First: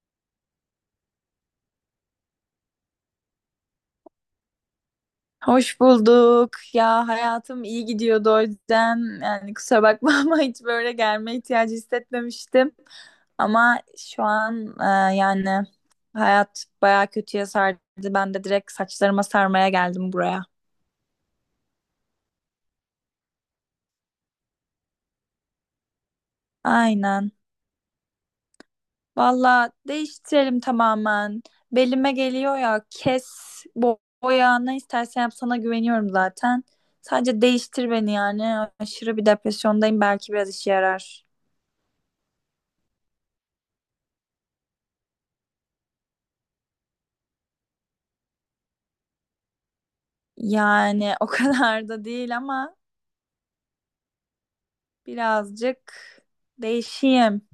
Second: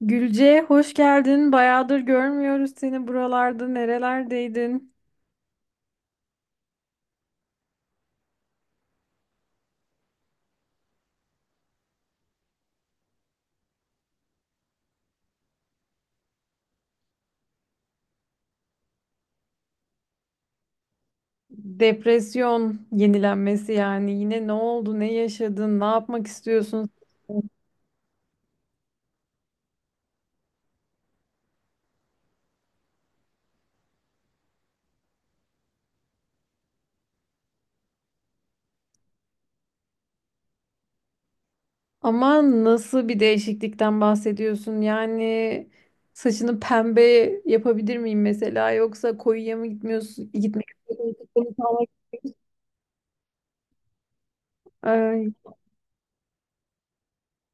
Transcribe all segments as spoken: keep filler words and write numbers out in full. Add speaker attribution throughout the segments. Speaker 1: Gülce hoş geldin. Bayağıdır görmüyoruz seni buralarda. Nerelerdeydin?
Speaker 2: Hoş bulduk. Ya hayatım iyi gidiyordu o yüzden yani kusura bakma ama hiç böyle gelme ihtiyacı hissetmemiştim. Ama şu an e, yani hayat bayağı kötüye sardı. Ben de direkt saçlarıma sarmaya geldim buraya.
Speaker 1: Depresyon yenilenmesi yani. Yine ne oldu? Ne yaşadın? Ne yapmak istiyorsun?
Speaker 2: Aynen. Valla değiştirelim tamamen. Belime geliyor ya kes, bo- boya ne istersen yap, sana güveniyorum zaten. Sadece değiştir beni yani. Aşırı bir depresyondayım, belki biraz işe yarar.
Speaker 1: Ama nasıl bir değişiklikten bahsediyorsun? Yani saçını pembe yapabilir miyim mesela? Yoksa koyuya mı gitmiyorsun? Gitmek
Speaker 2: Yani o kadar da değil ama
Speaker 1: Ay,
Speaker 2: birazcık değişeyim.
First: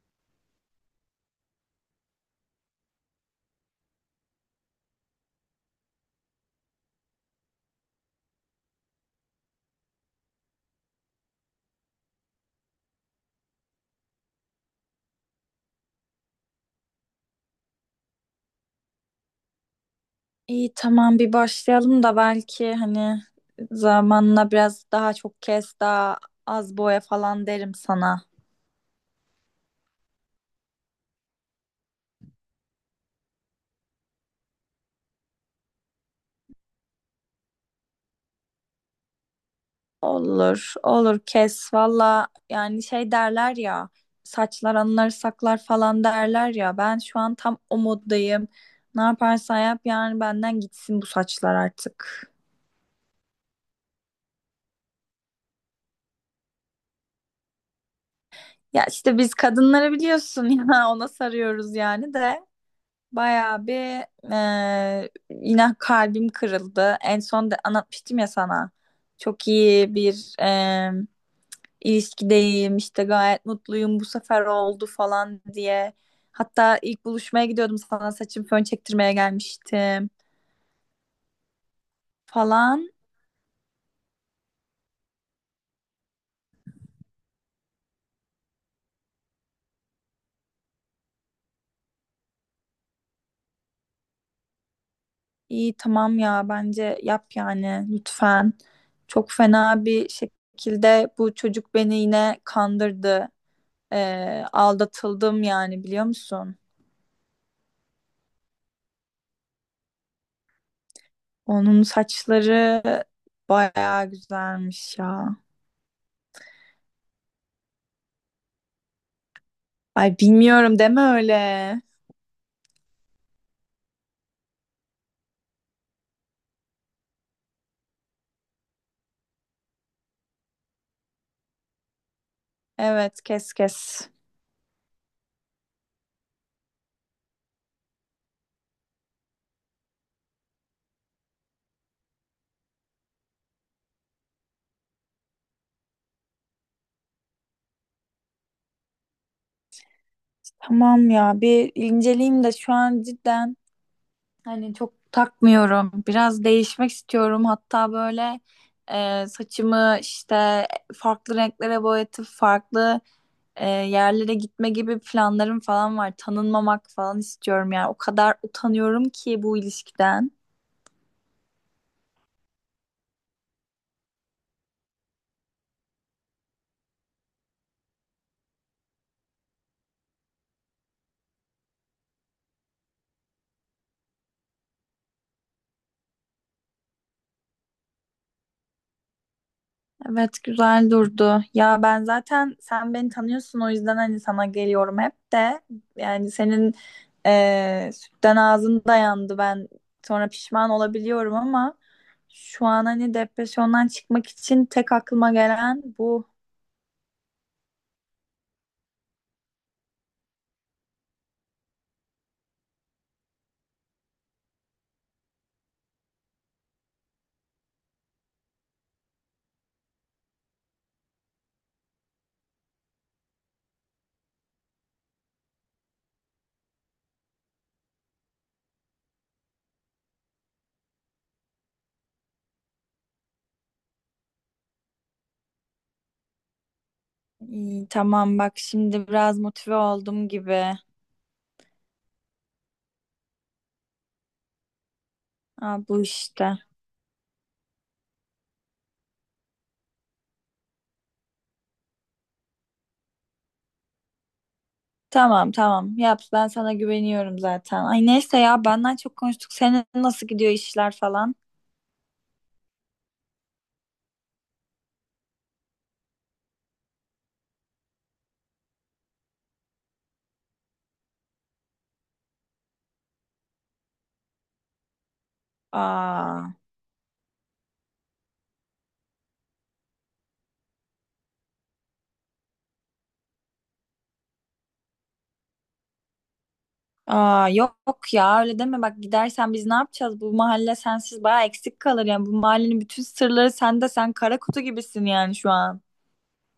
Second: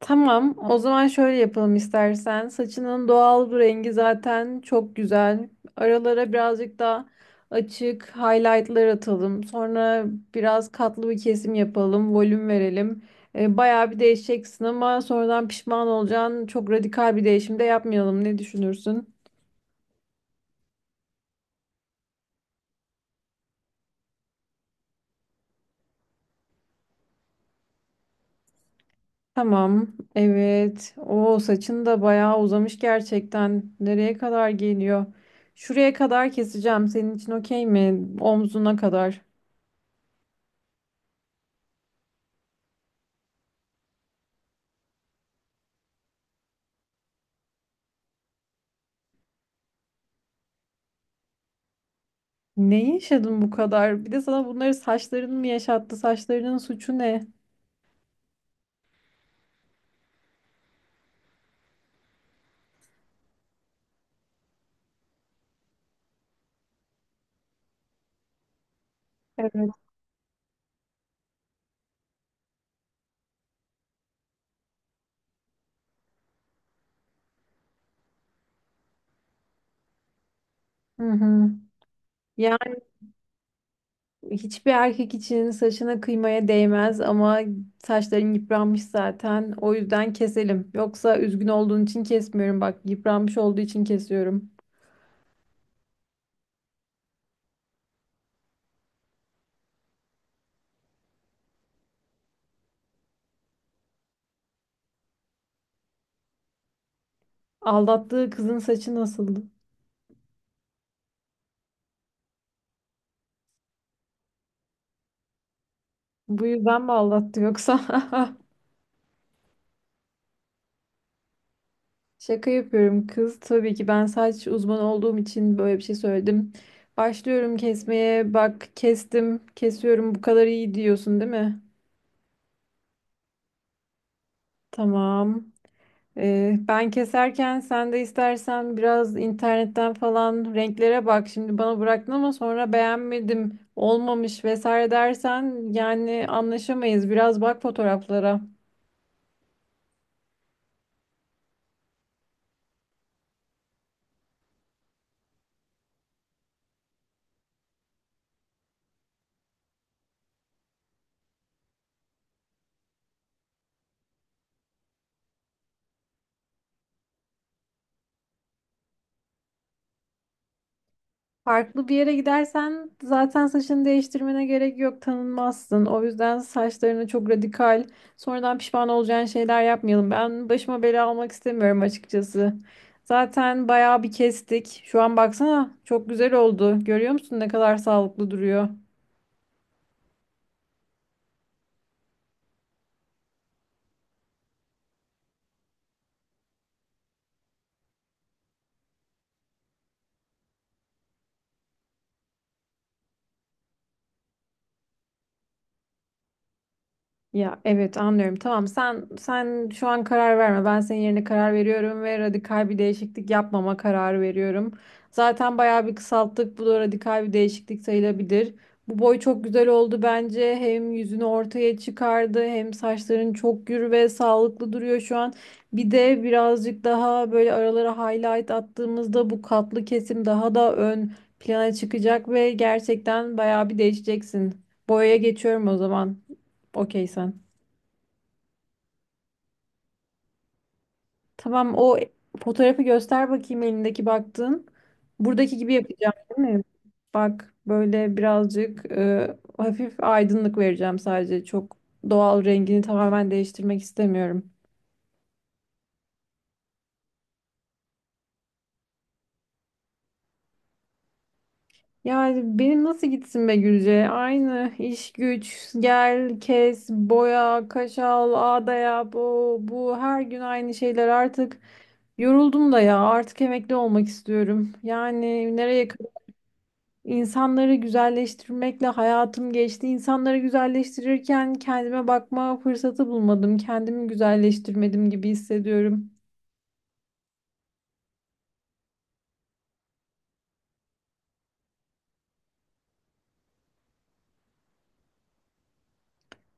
Speaker 1: tamam, o zaman şöyle yapalım istersen. Saçının doğal bu rengi zaten çok güzel. Aralara birazcık daha açık highlightlar atalım. Sonra biraz katlı bir kesim yapalım, volüm verelim. E, bayağı bir değişeceksin ama sonradan pişman olacaksın. Çok radikal bir değişim de yapmayalım. Ne düşünürsün?
Speaker 2: İyi tamam bir başlayalım da belki hani zamanla biraz daha çok kes daha az boya falan derim sana.
Speaker 1: Tamam, evet. O saçın da bayağı uzamış gerçekten. Nereye kadar geliyor? Şuraya kadar keseceğim. Senin için okey mi? Omzuna kadar.
Speaker 2: Olur olur kes valla, yani şey derler ya, saçlar anıları saklar falan derler ya, ben şu an tam o moddayım. Ne yaparsan yap, yani benden gitsin bu saçlar artık.
Speaker 1: Ne yaşadın bu kadar? Bir de sana bunları saçların mı yaşattı? Saçlarının suçu ne?
Speaker 2: Ya işte biz kadınları biliyorsun ya, ona sarıyoruz yani de. Bayağı bir eee, yine kalbim kırıldı. En son da anlatmıştım ya sana. Çok
Speaker 1: Evet.
Speaker 2: iyi bir eee ilişkideyim işte, gayet mutluyum, bu sefer oldu falan diye. Hatta ilk buluşmaya gidiyordum, sana saçım fön çektirmeye gelmiştim
Speaker 1: Hı hı. Yani
Speaker 2: falan.
Speaker 1: hiçbir erkek için saçına kıymaya değmez ama saçların yıpranmış zaten. O yüzden keselim. Yoksa üzgün olduğun için kesmiyorum. Bak yıpranmış olduğu için kesiyorum.
Speaker 2: İyi tamam ya, bence yap yani lütfen. Çok fena bir şekilde bu çocuk beni yine kandırdı. Eee, aldatıldım yani, biliyor musun?
Speaker 1: Aldattığı kızın saçı nasıldı?
Speaker 2: Onun saçları bayağı güzelmiş ya.
Speaker 1: Bu yüzden mi aldattı yoksa?
Speaker 2: Ay bilmiyorum, deme öyle.
Speaker 1: Şaka yapıyorum kız. Tabii ki ben saç uzmanı olduğum için böyle bir şey söyledim. Başlıyorum kesmeye. Bak kestim, kesiyorum. Bu kadar iyi diyorsun, değil mi?
Speaker 2: Evet kes kes.
Speaker 1: Tamam. Ee, ben keserken sen de istersen biraz internetten falan renklere bak. Şimdi bana bıraktın ama sonra beğenmedim, olmamış vesaire dersen yani anlaşamayız. Biraz bak fotoğraflara.
Speaker 2: Tamam ya bir inceleyeyim de şu an cidden hani çok takmıyorum. Biraz değişmek istiyorum. Hatta böyle e, saçımı işte farklı renklere boyatıp farklı e, yerlere gitme gibi planlarım falan var. Tanınmamak falan istiyorum yani. O kadar utanıyorum ki bu ilişkiden.
Speaker 1: Farklı bir yere gidersen zaten saçını değiştirmene gerek yok, tanınmazsın. O yüzden saçlarını çok radikal, sonradan pişman olacağın şeyler yapmayalım. Ben başıma bela almak istemiyorum açıkçası. Zaten bayağı bir kestik. Şu an baksana çok güzel oldu. Görüyor musun ne kadar sağlıklı duruyor?
Speaker 2: Evet güzel durdu. Ya ben zaten sen beni tanıyorsun o yüzden hani sana geliyorum hep de. Yani senin eee sütten ağzın dayandı, ben sonra pişman olabiliyorum ama şu an hani depresyondan çıkmak için tek aklıma gelen bu.
Speaker 1: Ya evet anlıyorum. Tamam, sen sen şu an karar verme. Ben senin yerine karar veriyorum ve radikal bir değişiklik yapmama kararı veriyorum. Zaten bayağı bir kısalttık. Bu da radikal bir değişiklik sayılabilir. Bu boy çok güzel oldu bence. Hem yüzünü ortaya çıkardı, hem saçların çok gür ve sağlıklı duruyor şu an. Bir de birazcık daha böyle aralara highlight attığımızda bu katlı kesim daha da ön plana çıkacak ve gerçekten bayağı bir değişeceksin. Boyaya geçiyorum o zaman. Okey sen.
Speaker 2: İyi, tamam, bak şimdi biraz motive oldum gibi.
Speaker 1: Tamam, o fotoğrafı göster bakayım elindeki baktığın. Buradaki gibi
Speaker 2: Ha, bu
Speaker 1: yapacağım, değil
Speaker 2: işte.
Speaker 1: mi? Bak böyle birazcık e, hafif aydınlık vereceğim sadece. Çok doğal rengini tamamen değiştirmek istemiyorum.
Speaker 2: Tamam tamam yap, ben sana güveniyorum zaten. Ay neyse ya, benden çok konuştuk. Senin nasıl gidiyor işler falan?
Speaker 1: Yani benim nasıl gitsin be Gülce? Aynı iş güç, gel, kes, boya, kaşal, ağda yap, o, bu, her gün aynı şeyler artık. Yoruldum da ya, artık emekli olmak istiyorum. Yani nereye
Speaker 2: Aa.
Speaker 1: İnsanları güzelleştirmekle hayatım geçti. İnsanları güzelleştirirken kendime bakma fırsatı bulmadım. Kendimi güzelleştirmedim gibi hissediyorum.
Speaker 2: Aa, yok ya öyle deme, bak gidersen biz ne yapacağız? Bu mahalle sensiz baya eksik kalır, yani bu mahallenin bütün sırları sende, sen kara kutu gibisin yani şu an.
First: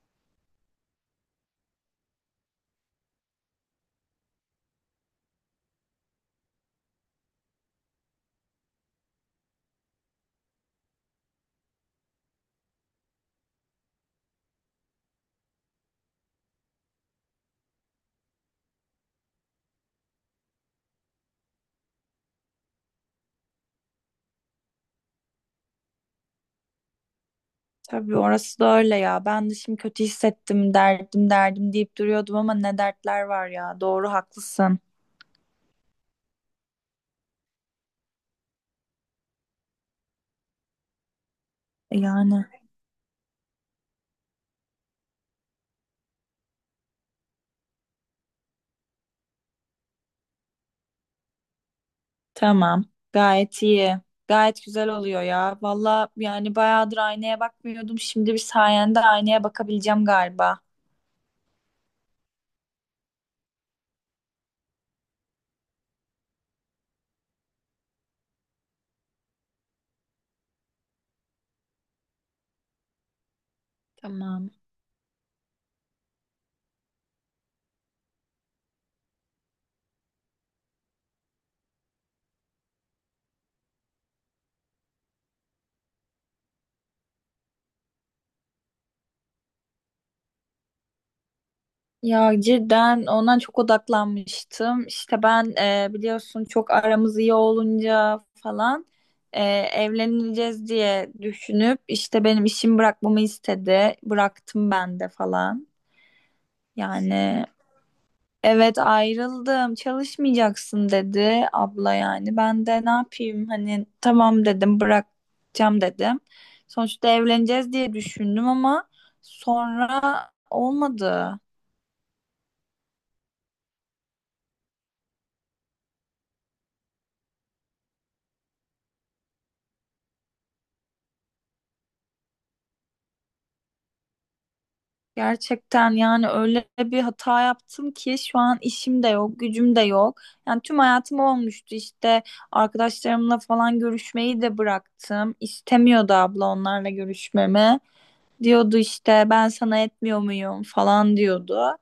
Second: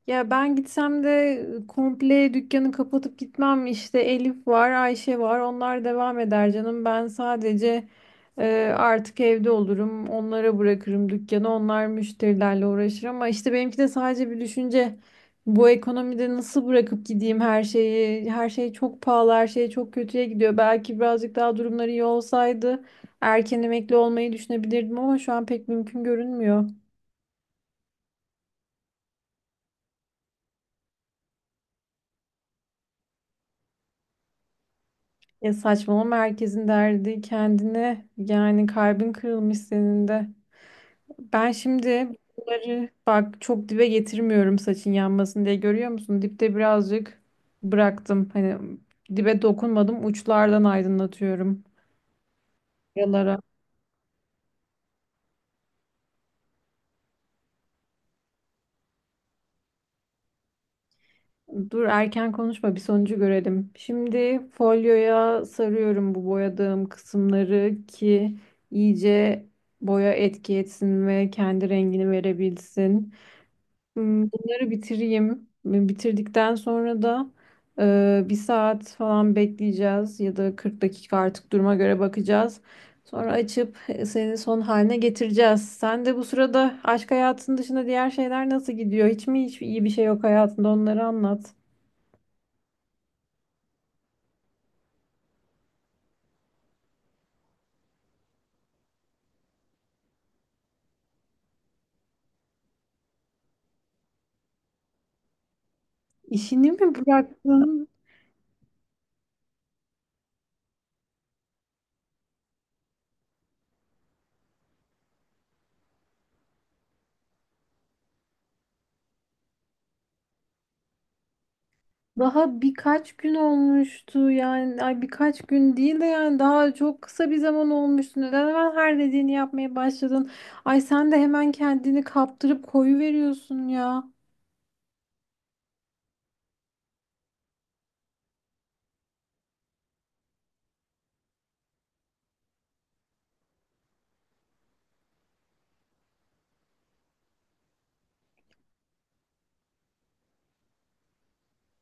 Speaker 1: Ya ben gitsem de komple dükkanı kapatıp gitmem. İşte Elif var, Ayşe var. Onlar devam eder canım. Ben sadece Ee, artık evde olurum. Onlara bırakırım dükkanı. Onlar müşterilerle uğraşır ama işte benimki de sadece bir düşünce. Bu ekonomide nasıl bırakıp gideyim her şeyi? Her şey çok pahalı, her şey çok kötüye gidiyor. Belki birazcık daha durumları iyi olsaydı erken emekli olmayı düşünebilirdim ama şu an pek mümkün görünmüyor.
Speaker 2: Tabii orası da öyle ya, ben de şimdi kötü hissettim, derdim derdim deyip duruyordum ama ne dertler var ya, doğru haklısın.
Speaker 1: Ya saçmalama, herkesin derdi kendine. Yani kalbin kırılmış senin de. Ben şimdi
Speaker 2: Yani
Speaker 1: bunları bak çok dibe getirmiyorum saçın yanmasın diye, görüyor musun? Dipte birazcık bıraktım. Hani dibe dokunmadım, uçlardan aydınlatıyorum.
Speaker 2: tamam,
Speaker 1: Yalara.
Speaker 2: gayet iyi, gayet güzel oluyor ya valla, yani bayağıdır aynaya bakmıyordum, şimdi bir sayende aynaya bakabileceğim galiba.
Speaker 1: Dur erken konuşma, bir sonucu görelim. Şimdi folyoya sarıyorum bu boyadığım kısımları ki iyice boya etki etsin ve kendi rengini verebilsin. Hmm,
Speaker 2: Tamam.
Speaker 1: Bunları bitireyim. Bitirdikten sonra da e, bir saat falan bekleyeceğiz ya da kırk dakika artık, duruma göre bakacağız. Sonra açıp e, senin son haline getireceğiz. Sen de bu sırada aşk hayatının dışında diğer şeyler nasıl gidiyor? Hiç mi hiç iyi bir şey yok hayatında? Onları anlat.
Speaker 2: Ya cidden ondan çok odaklanmıştım. İşte ben, e, biliyorsun çok aramız iyi olunca falan, e, evleneceğiz diye düşünüp işte benim işimi bırakmamı istedi. Bıraktım ben de falan.
Speaker 1: İşini mi
Speaker 2: Yani
Speaker 1: bıraktın?
Speaker 2: evet, ayrıldım, çalışmayacaksın dedi abla yani. Ben de ne yapayım hani, tamam dedim, bırakacağım dedim. Sonuçta evleneceğiz diye düşündüm ama sonra olmadı.
Speaker 1: Daha birkaç gün olmuştu, yani ay birkaç gün değil de yani daha çok kısa bir zaman olmuştu. Neden hemen her dediğini yapmaya başladın? Ay sen de hemen kendini kaptırıp koyu veriyorsun ya.
Speaker 2: Gerçekten yani öyle bir hata yaptım ki şu an işim de yok, gücüm de yok. Yani tüm hayatım olmuştu işte, arkadaşlarımla falan görüşmeyi de bıraktım. İstemiyordu abla onlarla görüşmemi. Diyordu işte ben sana etmiyor muyum falan diyordu.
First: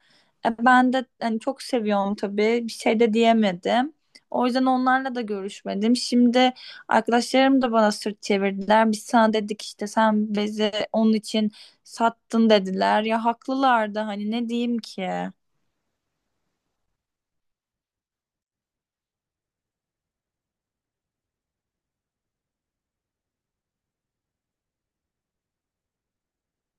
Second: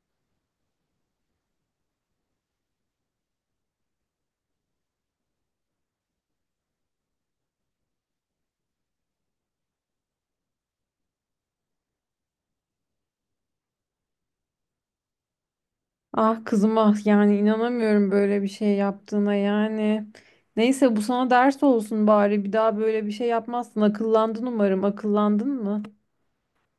Speaker 2: E, ben de hani çok seviyorum tabii, bir şey de diyemedim. O yüzden onlarla da görüşmedim. Şimdi arkadaşlarım da bana sırt çevirdiler. Biz sana dedik işte, sen bizi onun için sattın, dediler. Ya haklılar da hani, ne diyeyim ki?
Speaker 1: Ah kızım ah, yani inanamıyorum böyle bir şey yaptığına yani. Neyse, bu sana ders olsun bari, bir daha böyle bir şey yapmazsın. Akıllandın umarım. Akıllandın mı?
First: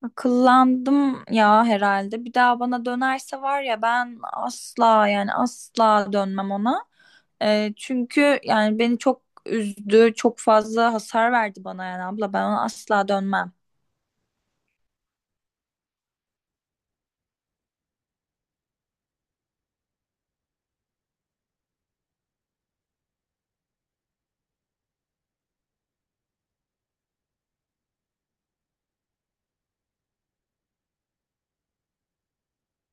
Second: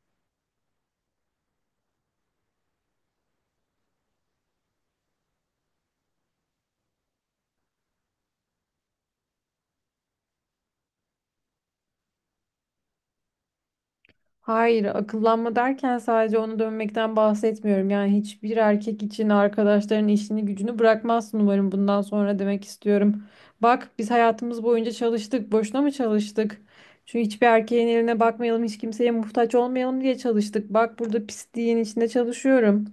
Speaker 2: Akıllandım ya herhalde. Bir daha bana dönerse var ya, ben asla, yani asla dönmem ona. Ee, çünkü yani beni çok üzdü, çok fazla hasar verdi bana yani abla. Ben ona asla dönmem.
Speaker 1: Hayır, akıllanma derken sadece onu dönmekten bahsetmiyorum. Yani hiçbir erkek için arkadaşların işini gücünü bırakmazsın umarım bundan sonra, demek istiyorum. Bak biz hayatımız boyunca çalıştık. Boşuna mı çalıştık? Çünkü hiçbir erkeğin eline bakmayalım, hiç kimseye muhtaç olmayalım diye çalıştık. Bak burada pisliğin içinde çalışıyorum.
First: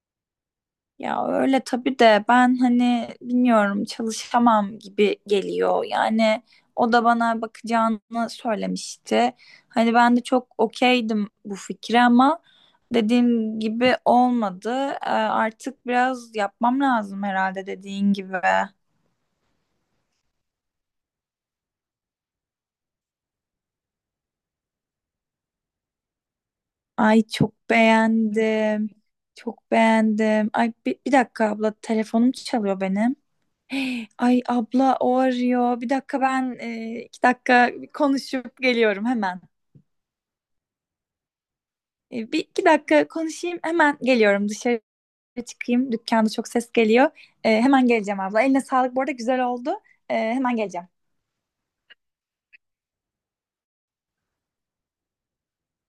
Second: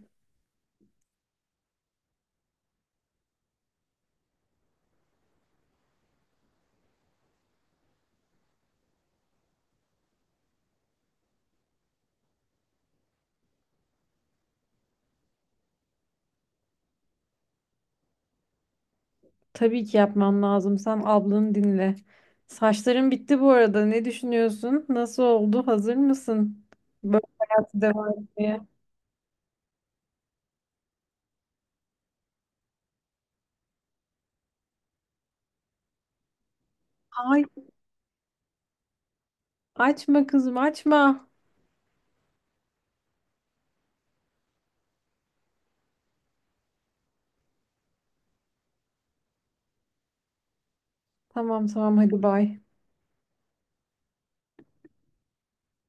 Speaker 2: Ya öyle tabii de ben hani bilmiyorum, çalışamam gibi geliyor. Yani o da bana bakacağını söylemişti. Hani ben de çok okeydim bu fikre ama dediğim gibi olmadı. Ee, Artık biraz yapmam lazım herhalde dediğin gibi.
Speaker 1: Tabii ki yapmam lazım. Sen ablanı dinle. Saçların bitti bu arada. Ne düşünüyorsun? Nasıl oldu? Hazır mısın? Böyle
Speaker 2: Ay çok
Speaker 1: hayatı devam etmeye.
Speaker 2: beğendim. Çok beğendim. Ay bir, bir dakika abla, telefonum çalıyor benim. Ay abla o arıyor. Bir dakika ben, e, iki
Speaker 1: Hayır.
Speaker 2: dakika konuşup geliyorum hemen.
Speaker 1: Açma kızım açma.
Speaker 2: E, bir iki dakika konuşayım, hemen geliyorum. Dışarı çıkayım. Dükkanda çok ses geliyor. E, hemen geleceğim abla. Eline sağlık bu arada, güzel oldu. E, hemen geleceğim.
Speaker 1: Tamam tamam, hadi bay.